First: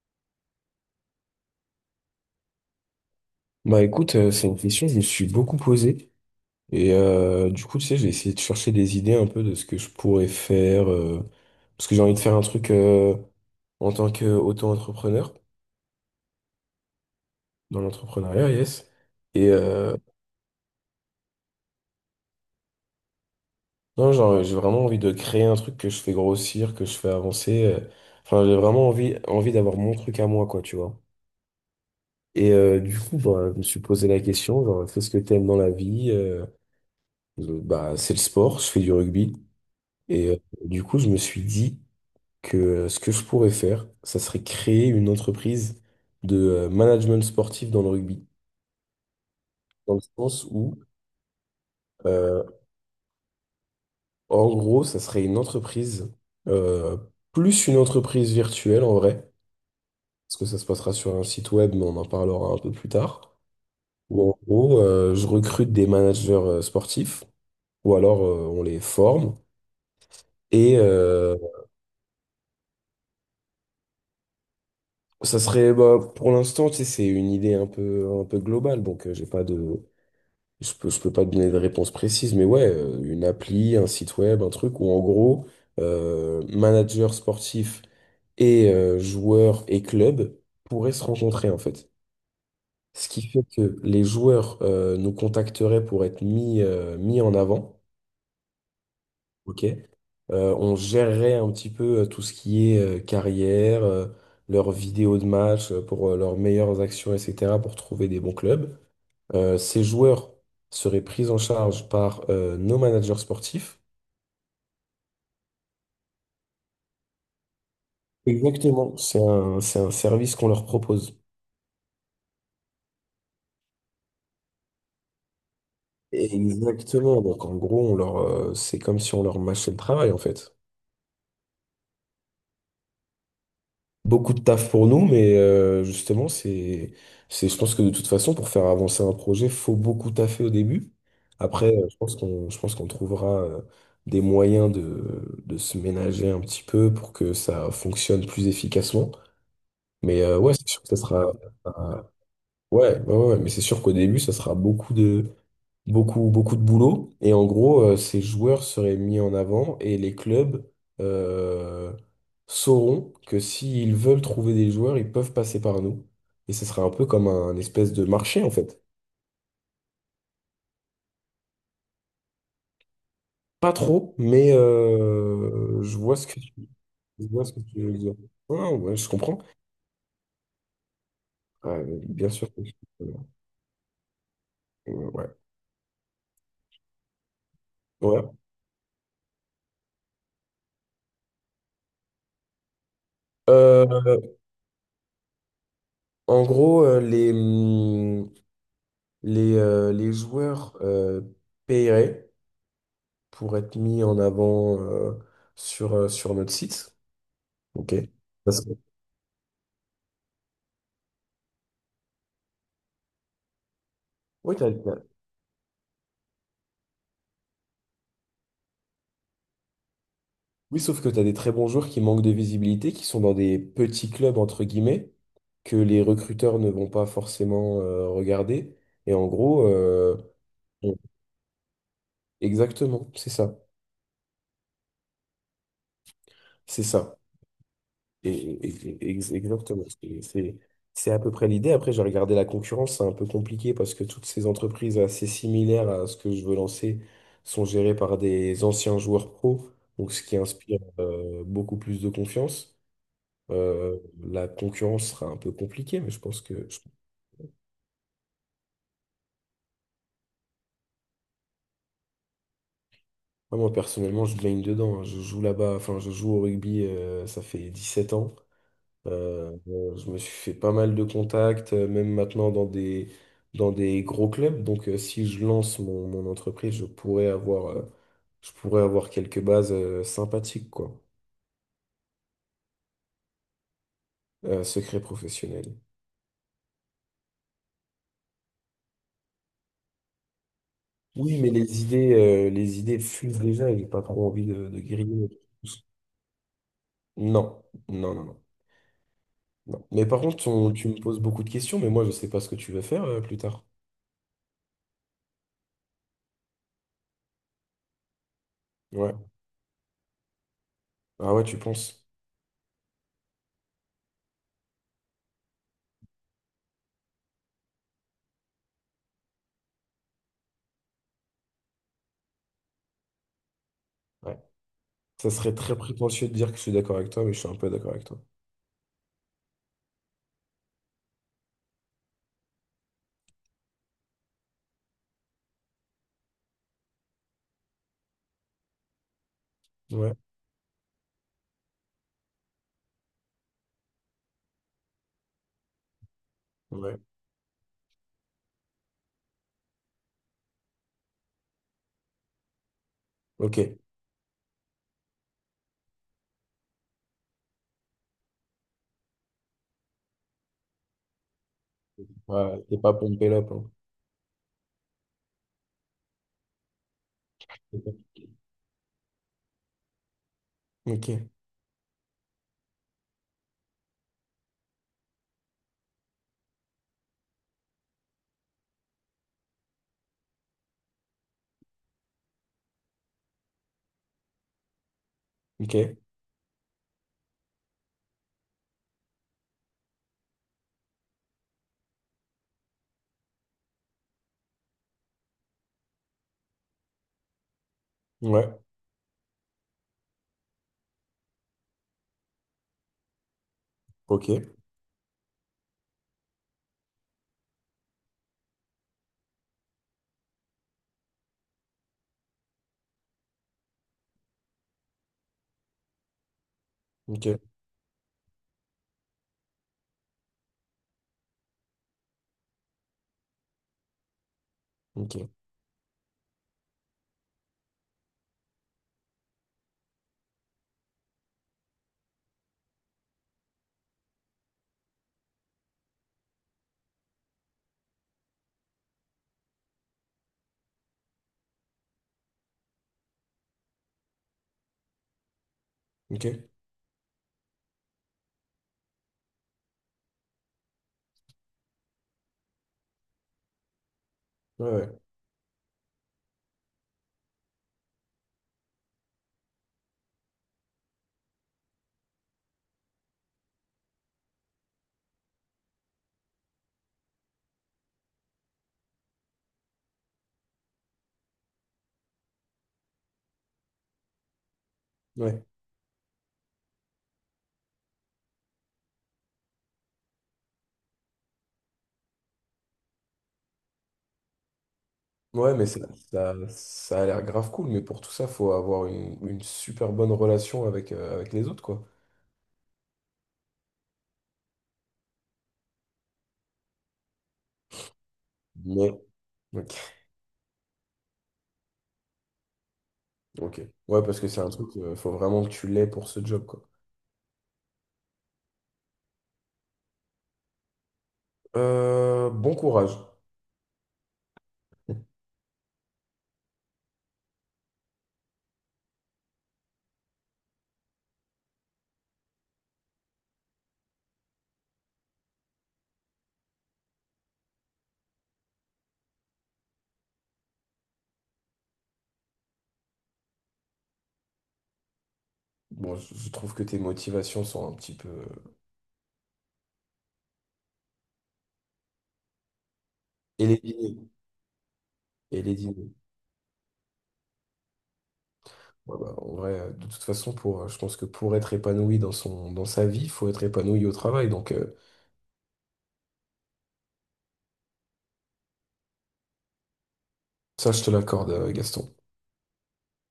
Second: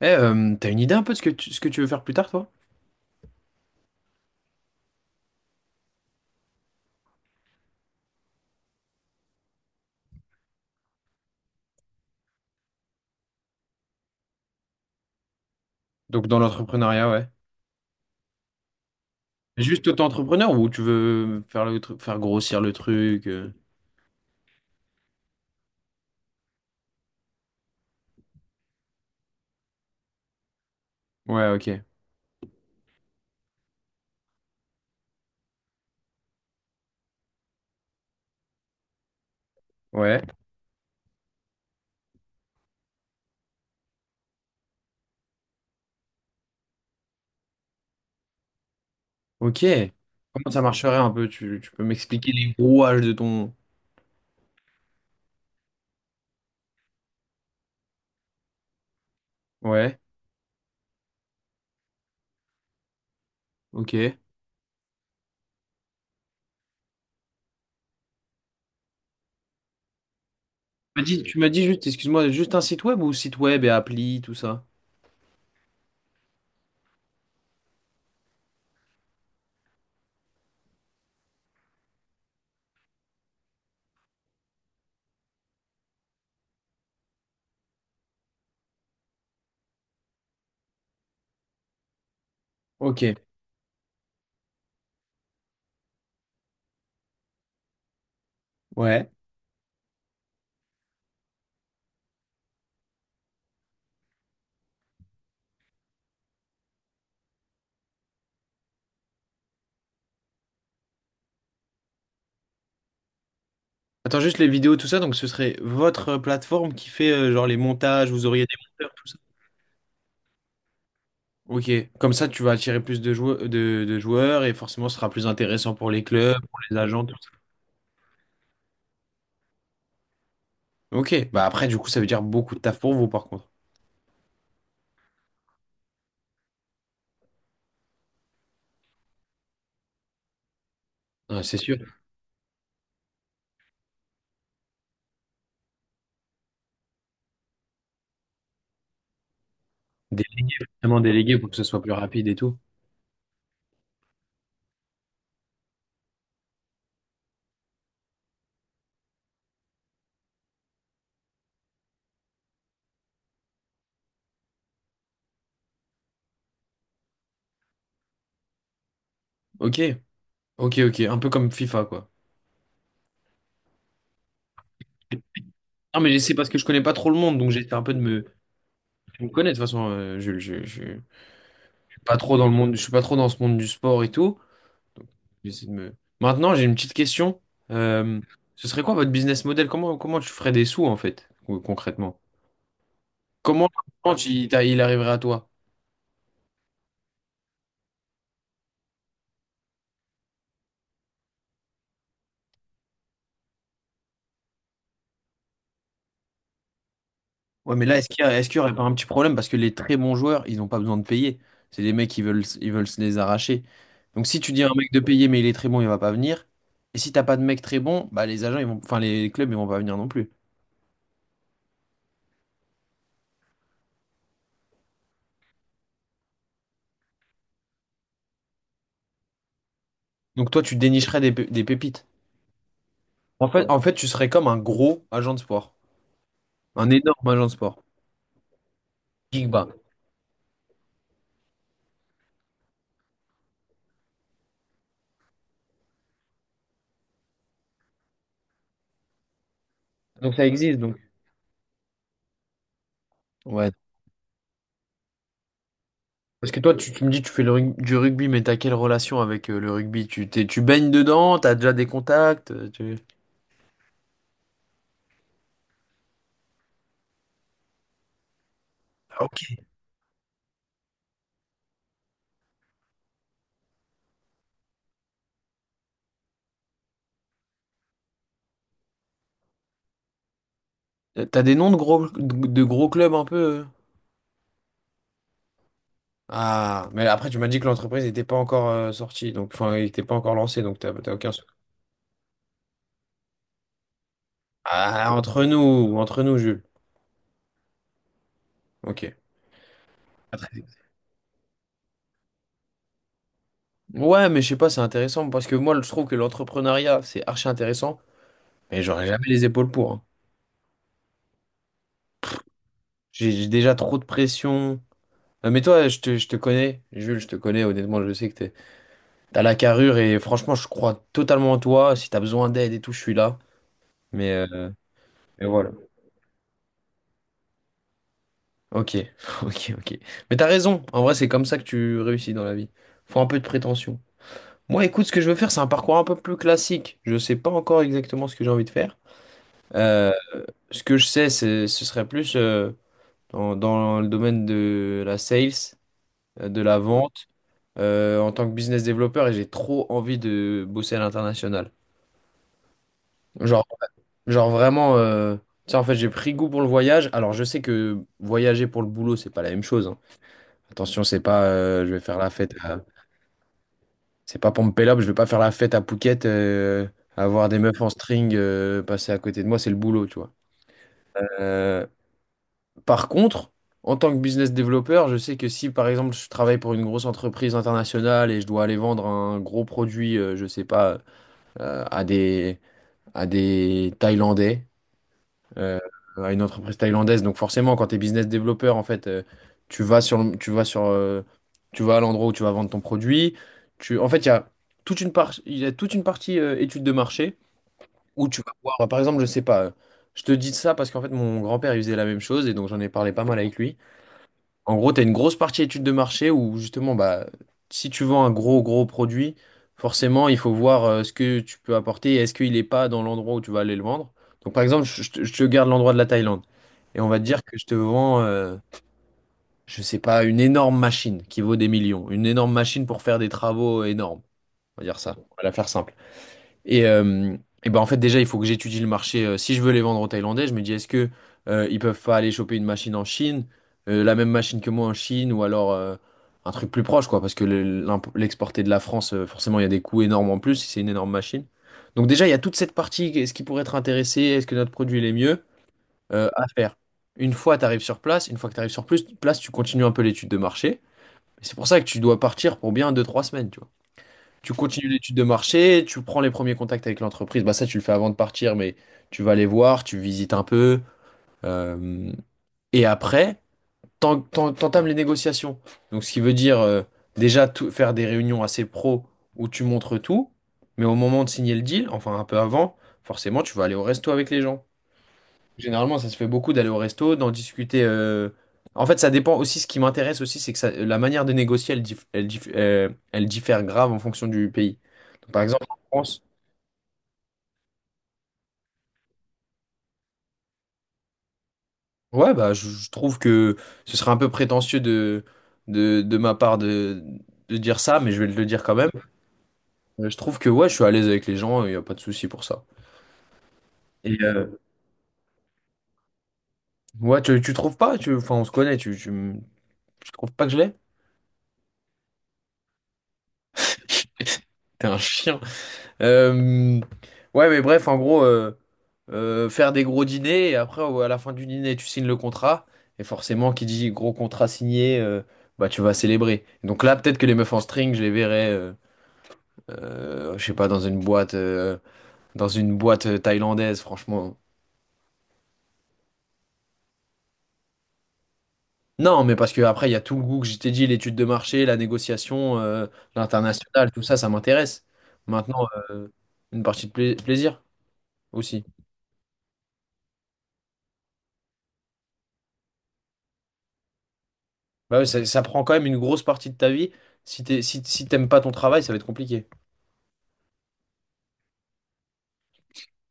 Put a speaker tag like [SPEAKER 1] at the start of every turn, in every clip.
[SPEAKER 1] T'as une idée un peu de ce que tu veux faire plus tard, toi?
[SPEAKER 2] Bah écoute, c'est une question que je me suis beaucoup posée. Du coup, tu sais, j'ai essayé de chercher des idées un peu de ce que je pourrais faire, parce que j'ai envie de faire un truc en tant qu'auto-entrepreneur,
[SPEAKER 1] Donc dans l'entrepreneuriat, ouais.
[SPEAKER 2] dans l'entrepreneuriat, yes. Et
[SPEAKER 1] Juste
[SPEAKER 2] euh,
[SPEAKER 1] auto-entrepreneur ou tu veux faire faire grossir le truc?
[SPEAKER 2] non, genre, j'ai vraiment envie de créer un truc que je fais grossir, que je fais avancer. Enfin, j'ai vraiment envie d'avoir mon truc à moi, quoi, tu vois.
[SPEAKER 1] Ouais, ok.
[SPEAKER 2] Du coup, bah, je me suis posé la question, genre, qu'est-ce que t'aimes dans la vie? Bah, c'est le sport, je fais du rugby.
[SPEAKER 1] Ouais.
[SPEAKER 2] Et euh, du coup, je me suis dit que ce que je pourrais faire, ça serait créer une entreprise de management sportif dans le rugby.
[SPEAKER 1] Ok.
[SPEAKER 2] Dans le sens
[SPEAKER 1] Comment ça
[SPEAKER 2] où,
[SPEAKER 1] marcherait un peu? Tu peux m'expliquer
[SPEAKER 2] euh,
[SPEAKER 1] les rouages de ton...
[SPEAKER 2] en gros, ça serait une entreprise, euh, plus une entreprise virtuelle en vrai,
[SPEAKER 1] Ouais,
[SPEAKER 2] parce que ça se passera sur un site web, mais on en parlera un peu plus tard.
[SPEAKER 1] ok.
[SPEAKER 2] Où
[SPEAKER 1] Tu
[SPEAKER 2] en gros, je recrute des managers sportifs, ou alors on les forme. Et
[SPEAKER 1] m'as dit,
[SPEAKER 2] euh,
[SPEAKER 1] tu m'as dit juste, excuse-moi, juste un site web ou site web et appli, tout ça?
[SPEAKER 2] Ça serait, bah, pour l'instant, tu sais, c'est une idée un peu globale, donc j'ai pas de, je peux, je peux pas te donner de réponse précise, mais ouais, une appli, un site web, un truc où en gros, manager sportif et joueurs et clubs pourraient se rencontrer en fait. Ce
[SPEAKER 1] Ok.
[SPEAKER 2] qui fait que les joueurs nous contacteraient pour être mis, mis en avant,
[SPEAKER 1] Ouais.
[SPEAKER 2] ok? On gérerait un petit peu tout ce qui est carrière, leurs vidéos de match pour leurs meilleures actions, etc., pour trouver des bons clubs. Ces joueurs seraient pris en charge par nos managers sportifs.
[SPEAKER 1] Attends, juste les vidéos, tout ça, donc ce serait votre plateforme qui fait genre les montages, vous auriez des monteurs,
[SPEAKER 2] Exactement.
[SPEAKER 1] tout ça?
[SPEAKER 2] C'est un service qu'on leur propose.
[SPEAKER 1] Ok, comme ça tu vas attirer plus de joueurs, de joueurs, et forcément ce sera plus intéressant pour les clubs, pour les agents, tout
[SPEAKER 2] Exactement.
[SPEAKER 1] ça.
[SPEAKER 2] Donc en gros, on leur, c'est comme si on leur mâchait le travail en fait.
[SPEAKER 1] Ok, bah après du coup ça veut dire beaucoup de taf pour vous par contre.
[SPEAKER 2] Beaucoup de taf pour nous, mais justement, je pense que de toute façon, pour faire avancer un projet, faut beaucoup taffer au début.
[SPEAKER 1] Ouais, c'est
[SPEAKER 2] Après,
[SPEAKER 1] sûr.
[SPEAKER 2] je pense qu'on trouvera des moyens de se ménager un petit peu pour que ça fonctionne plus efficacement. Mais
[SPEAKER 1] Dé-
[SPEAKER 2] ouais, c'est sûr que ça
[SPEAKER 1] Vraiment
[SPEAKER 2] sera,
[SPEAKER 1] délégué pour que ce soit plus
[SPEAKER 2] euh,
[SPEAKER 1] rapide et tout.
[SPEAKER 2] ouais, ouais, ouais, ouais, mais c'est sûr qu'au début, ça sera beaucoup, beaucoup de boulot. Et en gros, ces joueurs seraient mis en avant et les clubs euh, sauront que s'ils veulent trouver des joueurs, ils peuvent passer par nous. Et ce sera un peu comme un, espèce de marché, en fait.
[SPEAKER 1] Ok, ok, ok, un peu comme FIFA quoi.
[SPEAKER 2] Pas trop, mais
[SPEAKER 1] Non mais c'est parce que je connais pas trop le
[SPEAKER 2] je
[SPEAKER 1] monde,
[SPEAKER 2] vois
[SPEAKER 1] donc
[SPEAKER 2] ce que
[SPEAKER 1] j'essaie
[SPEAKER 2] tu
[SPEAKER 1] un
[SPEAKER 2] veux
[SPEAKER 1] peu de
[SPEAKER 2] dire.
[SPEAKER 1] me, de
[SPEAKER 2] Non, ouais, je
[SPEAKER 1] me
[SPEAKER 2] comprends.
[SPEAKER 1] connaître de toute façon. Je
[SPEAKER 2] Ouais,
[SPEAKER 1] suis pas
[SPEAKER 2] bien
[SPEAKER 1] trop dans
[SPEAKER 2] sûr.
[SPEAKER 1] le monde, je suis pas trop
[SPEAKER 2] Comprends.
[SPEAKER 1] dans ce monde du sport et tout. Donc,
[SPEAKER 2] Ouais.
[SPEAKER 1] j'essaie de me. Maintenant j'ai une petite question. Euh,
[SPEAKER 2] Ouais.
[SPEAKER 1] Ce serait quoi votre business model? Comment tu ferais des sous en fait concrètement? Comment comment
[SPEAKER 2] Euh,
[SPEAKER 1] tu- il t'a- il arriverait à toi?
[SPEAKER 2] En gros, les joueurs paieraient pour être mis en avant sur, sur notre site.
[SPEAKER 1] Ouais, mais
[SPEAKER 2] Ok.
[SPEAKER 1] là, est-ce qu'il y
[SPEAKER 2] Parce que-
[SPEAKER 1] aurait pas un petit problème? Parce que les très bons joueurs, ils n'ont pas besoin de payer. C'est des mecs qui veulent, ils veulent se les arracher. Donc si tu
[SPEAKER 2] oui,
[SPEAKER 1] dis à
[SPEAKER 2] t'as-
[SPEAKER 1] un mec
[SPEAKER 2] t'as-
[SPEAKER 1] de payer, mais il est très bon, il va pas venir. Et si t'as pas de mec très bon, bah les agents, ils vont, enfin les clubs, ils vont pas venir non plus.
[SPEAKER 2] Oui, sauf que tu as des très bons joueurs qui manquent de visibilité, qui sont dans des petits clubs, entre guillemets, que les recruteurs ne vont pas forcément regarder. Et en gros,
[SPEAKER 1] Donc toi, tu
[SPEAKER 2] on-
[SPEAKER 1] dénicherais des pépites.
[SPEAKER 2] exactement, c'est
[SPEAKER 1] En
[SPEAKER 2] ça.
[SPEAKER 1] fait, en fait, tu serais comme un gros agent de sport.
[SPEAKER 2] C'est
[SPEAKER 1] Un
[SPEAKER 2] ça.
[SPEAKER 1] énorme agent de sport.
[SPEAKER 2] Et, et-
[SPEAKER 1] Big Bang.
[SPEAKER 2] Exactement. C'est à peu près l'idée. Après, j'ai regardé la concurrence, c'est un peu compliqué parce que toutes ces entreprises assez similaires à ce que je veux lancer sont gérées par des anciens joueurs pro, donc ce
[SPEAKER 1] Donc
[SPEAKER 2] qui
[SPEAKER 1] ça existe,
[SPEAKER 2] inspire
[SPEAKER 1] donc.
[SPEAKER 2] beaucoup plus de confiance.
[SPEAKER 1] Ouais.
[SPEAKER 2] Euh, la concurrence sera un peu compliquée, mais je pense
[SPEAKER 1] Parce que
[SPEAKER 2] que
[SPEAKER 1] toi,
[SPEAKER 2] je-
[SPEAKER 1] tu me dis, tu fais du rugby, mais t'as quelle relation avec le rugby? Tu baignes dedans, t'as déjà des contacts.
[SPEAKER 2] moi, moi, personnellement, je baigne dedans, hein. Je joue au rugby, ça fait 17 ans.
[SPEAKER 1] Ok.
[SPEAKER 2] Je me suis fait pas mal de contacts, même maintenant dans des gros clubs. Donc, si je lance mon entreprise, je pourrais avoir quelques bases, sympathiques, quoi.
[SPEAKER 1] T'as des noms de gros clubs un peu.
[SPEAKER 2] Secret professionnel.
[SPEAKER 1] Ah, mais après, tu m'as dit que l'entreprise n'était pas encore sortie, donc enfin, il n'était pas encore lancé, donc t'as aucun.
[SPEAKER 2] Oui, mais les idées fusent déjà et j'ai pas trop envie de
[SPEAKER 1] Ah,
[SPEAKER 2] griller.
[SPEAKER 1] entre nous, Jules.
[SPEAKER 2] Non, non, non, non,
[SPEAKER 1] Ok.
[SPEAKER 2] non. Mais par
[SPEAKER 1] Pas
[SPEAKER 2] contre,
[SPEAKER 1] très-
[SPEAKER 2] tu me poses beaucoup de questions, mais moi, je sais pas ce que tu veux faire, plus tard.
[SPEAKER 1] Ouais, mais je sais pas, c'est intéressant parce que moi, je trouve que l'entrepreneuriat, c'est archi intéressant, mais j'aurais
[SPEAKER 2] Ouais.
[SPEAKER 1] jamais les épaules pour, hein.
[SPEAKER 2] Ah ouais, tu penses?
[SPEAKER 1] J'ai déjà trop de pression. Mais toi, je te connais, Jules, je te connais, honnêtement, je sais que t'as la carrure, et franchement, je crois totalement en toi. Si t'as besoin d'aide et tout, je suis là. Mais,
[SPEAKER 2] Ouais.
[SPEAKER 1] euh,
[SPEAKER 2] Ça
[SPEAKER 1] mais
[SPEAKER 2] serait
[SPEAKER 1] voilà.
[SPEAKER 2] très prétentieux de dire que je suis d'accord avec toi, mais je suis un peu d'accord avec toi.
[SPEAKER 1] Ok, ok, ok. Mais t'as raison, en vrai c'est comme ça que tu réussis dans la vie. Faut un peu de prétention. Moi écoute, ce que je veux faire c'est un parcours un peu plus classique. Je sais pas encore exactement ce que j'ai envie de faire. Euh,
[SPEAKER 2] Ouais,
[SPEAKER 1] Ce que je sais c'est ce serait plus dans le domaine de la sales, de la
[SPEAKER 2] ouais,
[SPEAKER 1] vente, en tant que business développeur, et j'ai trop envie de bosser à l'international. Genre,
[SPEAKER 2] ok.
[SPEAKER 1] genre, vraiment, tu sais, en fait j'ai pris goût pour le voyage. Alors je sais que voyager pour le boulot c'est pas la même chose, hein. Attention, c'est pas je vais faire la fête
[SPEAKER 2] Ouais,
[SPEAKER 1] à...
[SPEAKER 2] t'es pas pompé là, quoi.
[SPEAKER 1] C'est pas pour me pélo, je vais pas faire la fête à Phuket, avoir des meufs en string passer à côté de moi, c'est le boulot, tu vois.
[SPEAKER 2] Ok,
[SPEAKER 1] Euh, Par contre, en tant que business développeur, je sais que si par exemple je travaille pour une grosse entreprise internationale et je dois aller vendre un gros produit, je sais pas, euh, à des à des Thaïlandais, euh,
[SPEAKER 2] ok,
[SPEAKER 1] à une entreprise thaïlandaise. Donc forcément, quand tu es business développeur, en fait, tu vas sur, le- tu vas sur, tu vas à l'endroit où tu vas vendre ton produit. En fait, il y a il y a toute une partie étude de marché où tu vas
[SPEAKER 2] ouais,
[SPEAKER 1] voir, par exemple, je sais pas. Je te dis ça parce qu'en fait, mon grand-père, il faisait la même chose, et donc j'en ai parlé pas mal avec lui.
[SPEAKER 2] ok,
[SPEAKER 1] En gros, tu as une grosse partie étude de marché où justement, bah, si tu vends un gros, gros produit, forcément, il faut voir ce que tu peux apporter et est-ce qu'il n'est pas dans l'endroit où tu vas aller le vendre. Donc, par exemple, je je te garde l'endroit de la Thaïlande, et on va te
[SPEAKER 2] ok,
[SPEAKER 1] dire que je te vends, je sais pas, une énorme machine qui vaut des millions, une énorme machine pour faire des travaux énormes. On va dire ça,
[SPEAKER 2] ok,
[SPEAKER 1] on va la faire simple. Et, euh, et ben en fait déjà il faut que j'étudie le marché. Si je veux les vendre aux Thaïlandais, je me dis est-ce que ils peuvent pas aller choper une machine en Chine, la même machine que moi en Chine, ou alors un truc plus proche quoi, parce que l'exporter de la France, forcément il y a des coûts énormes en plus si c'est une énorme machine. Donc déjà il y a toute cette partie, est-ce qu'ils pourraient être intéressés, est-ce que notre produit il est mieux
[SPEAKER 2] ok,
[SPEAKER 1] à faire. Une fois tu arrives sur place, une fois que tu arrives sur plus place, tu continues un peu l'étude de marché. Et c'est pour ça que tu dois partir pour bien deux trois semaines, tu vois. Tu
[SPEAKER 2] ouais, ouais,
[SPEAKER 1] continues l'étude de marché, tu prends les premiers contacts avec l'entreprise. Bah ça, tu le fais avant de partir, mais tu vas les voir, tu visites un peu. euh, et après, t'entames les négociations. Donc, ce qui veut dire déjà faire des réunions assez pro où tu montres tout, mais au moment de signer le deal, enfin un peu avant, forcément, tu vas aller au resto avec les gens.
[SPEAKER 2] ouais.
[SPEAKER 1] Généralement, ça se fait beaucoup d'aller au resto, d'en discuter. En fait, ça dépend aussi. Ce qui m'intéresse aussi, c'est que la manière de négocier, elle, elle diffère grave en fonction du pays. Donc, par
[SPEAKER 2] Ouais,
[SPEAKER 1] exemple,
[SPEAKER 2] mais
[SPEAKER 1] en France,
[SPEAKER 2] ça a l'air grave cool, mais pour tout ça, faut avoir une super bonne relation avec, avec les autres, quoi.
[SPEAKER 1] ouais, bah, je trouve que ce serait un peu prétentieux de ma part de dire ça, mais je vais le dire quand même.
[SPEAKER 2] Mais, ok,
[SPEAKER 1] Je trouve que ouais, je suis à l'aise avec les gens, il n'y a pas de souci pour ça.
[SPEAKER 2] ok. Ouais,
[SPEAKER 1] Et
[SPEAKER 2] parce que c'est un
[SPEAKER 1] euh,
[SPEAKER 2] truc, faut vraiment que tu l'aies pour ce job, quoi.
[SPEAKER 1] ouais, tu trouves pas? Enfin, on se connaît, tu trouves pas que je l'ai?
[SPEAKER 2] Bon courage.
[SPEAKER 1] T'es un chien. Euh, ouais, mais bref, en gros, faire des gros dîners, et après, à la fin du dîner, tu signes le contrat, et forcément, qui dit gros contrat signé, bah tu vas célébrer. Donc là, peut-être que les meufs en string, je les verrais, je sais pas, dans une boîte thaïlandaise, franchement.
[SPEAKER 2] Bon, je trouve que tes motivations sont un petit peu...
[SPEAKER 1] Non, mais parce que après, il y a tout le goût que je t'ai dit, l'étude de marché, la négociation,
[SPEAKER 2] Et les
[SPEAKER 1] l'international,
[SPEAKER 2] dîners.
[SPEAKER 1] tout ça, ça m'intéresse.
[SPEAKER 2] Et les
[SPEAKER 1] Maintenant,
[SPEAKER 2] dîners.
[SPEAKER 1] une partie de plaisir aussi.
[SPEAKER 2] Ouais, bah, en vrai, de toute façon, pour, je pense que pour être épanoui dans son, dans sa vie, il faut être épanoui au travail. Donc,
[SPEAKER 1] Bah ouais, ça prend quand même une grosse partie de ta vie. Si t'aimes pas ton travail, ça va être compliqué.
[SPEAKER 2] ça, je te l'accorde, Gaston.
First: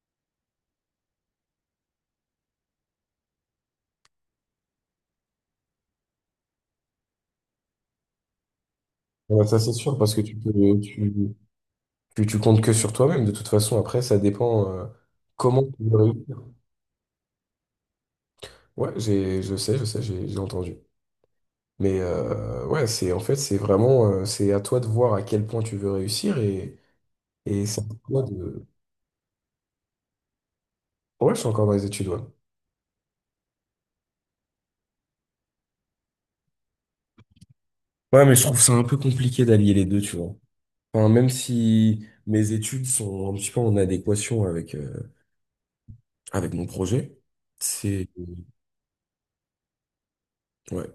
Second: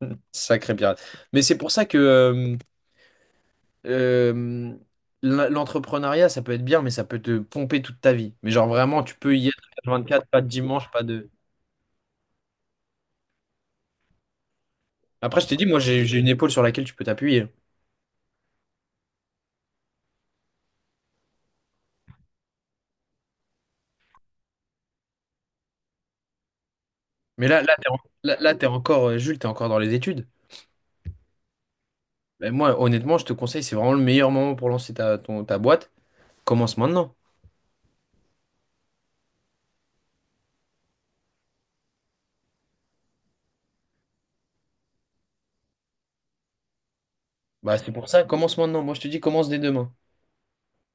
[SPEAKER 1] Sacré pirate. Mais c'est pour ça que euh, l'entrepreneuriat, ça peut être bien, mais ça peut te pomper toute ta vie. Mais genre vraiment, tu peux
[SPEAKER 2] Ouais,
[SPEAKER 1] y être
[SPEAKER 2] ça, c'est sûr, parce que
[SPEAKER 1] 24,
[SPEAKER 2] tu
[SPEAKER 1] pas de
[SPEAKER 2] peux,
[SPEAKER 1] dimanche, pas de...
[SPEAKER 2] tu, tu comptes que sur toi-même. De toute façon, après, ça dépend,
[SPEAKER 1] Après, je t'ai
[SPEAKER 2] comment
[SPEAKER 1] dit,
[SPEAKER 2] tu
[SPEAKER 1] moi,
[SPEAKER 2] veux
[SPEAKER 1] j'ai une
[SPEAKER 2] réussir.
[SPEAKER 1] épaule sur laquelle tu peux t'appuyer.
[SPEAKER 2] Ouais, je sais, j'ai entendu. Mais, ouais, c'est vraiment, c'est à toi de voir à quel point tu veux réussir
[SPEAKER 1] Mais là,
[SPEAKER 2] et
[SPEAKER 1] là,
[SPEAKER 2] c'est à toi de.
[SPEAKER 1] t'es encore, Jules, t'es encore dans les études.
[SPEAKER 2] Ouais, je suis encore dans les études, ouais.
[SPEAKER 1] Mais moi, honnêtement, je te conseille, c'est vraiment le meilleur moment pour lancer ta, ta boîte. Commence maintenant.
[SPEAKER 2] Ouais, mais je trouve ça un peu compliqué d'allier les deux, tu vois. Enfin, même si mes études sont un petit peu en adéquation avec, avec mon projet,
[SPEAKER 1] Bah, c'est pour
[SPEAKER 2] c'est...
[SPEAKER 1] ça, commence maintenant. Moi, je te dis, commence dès demain.
[SPEAKER 2] ouais.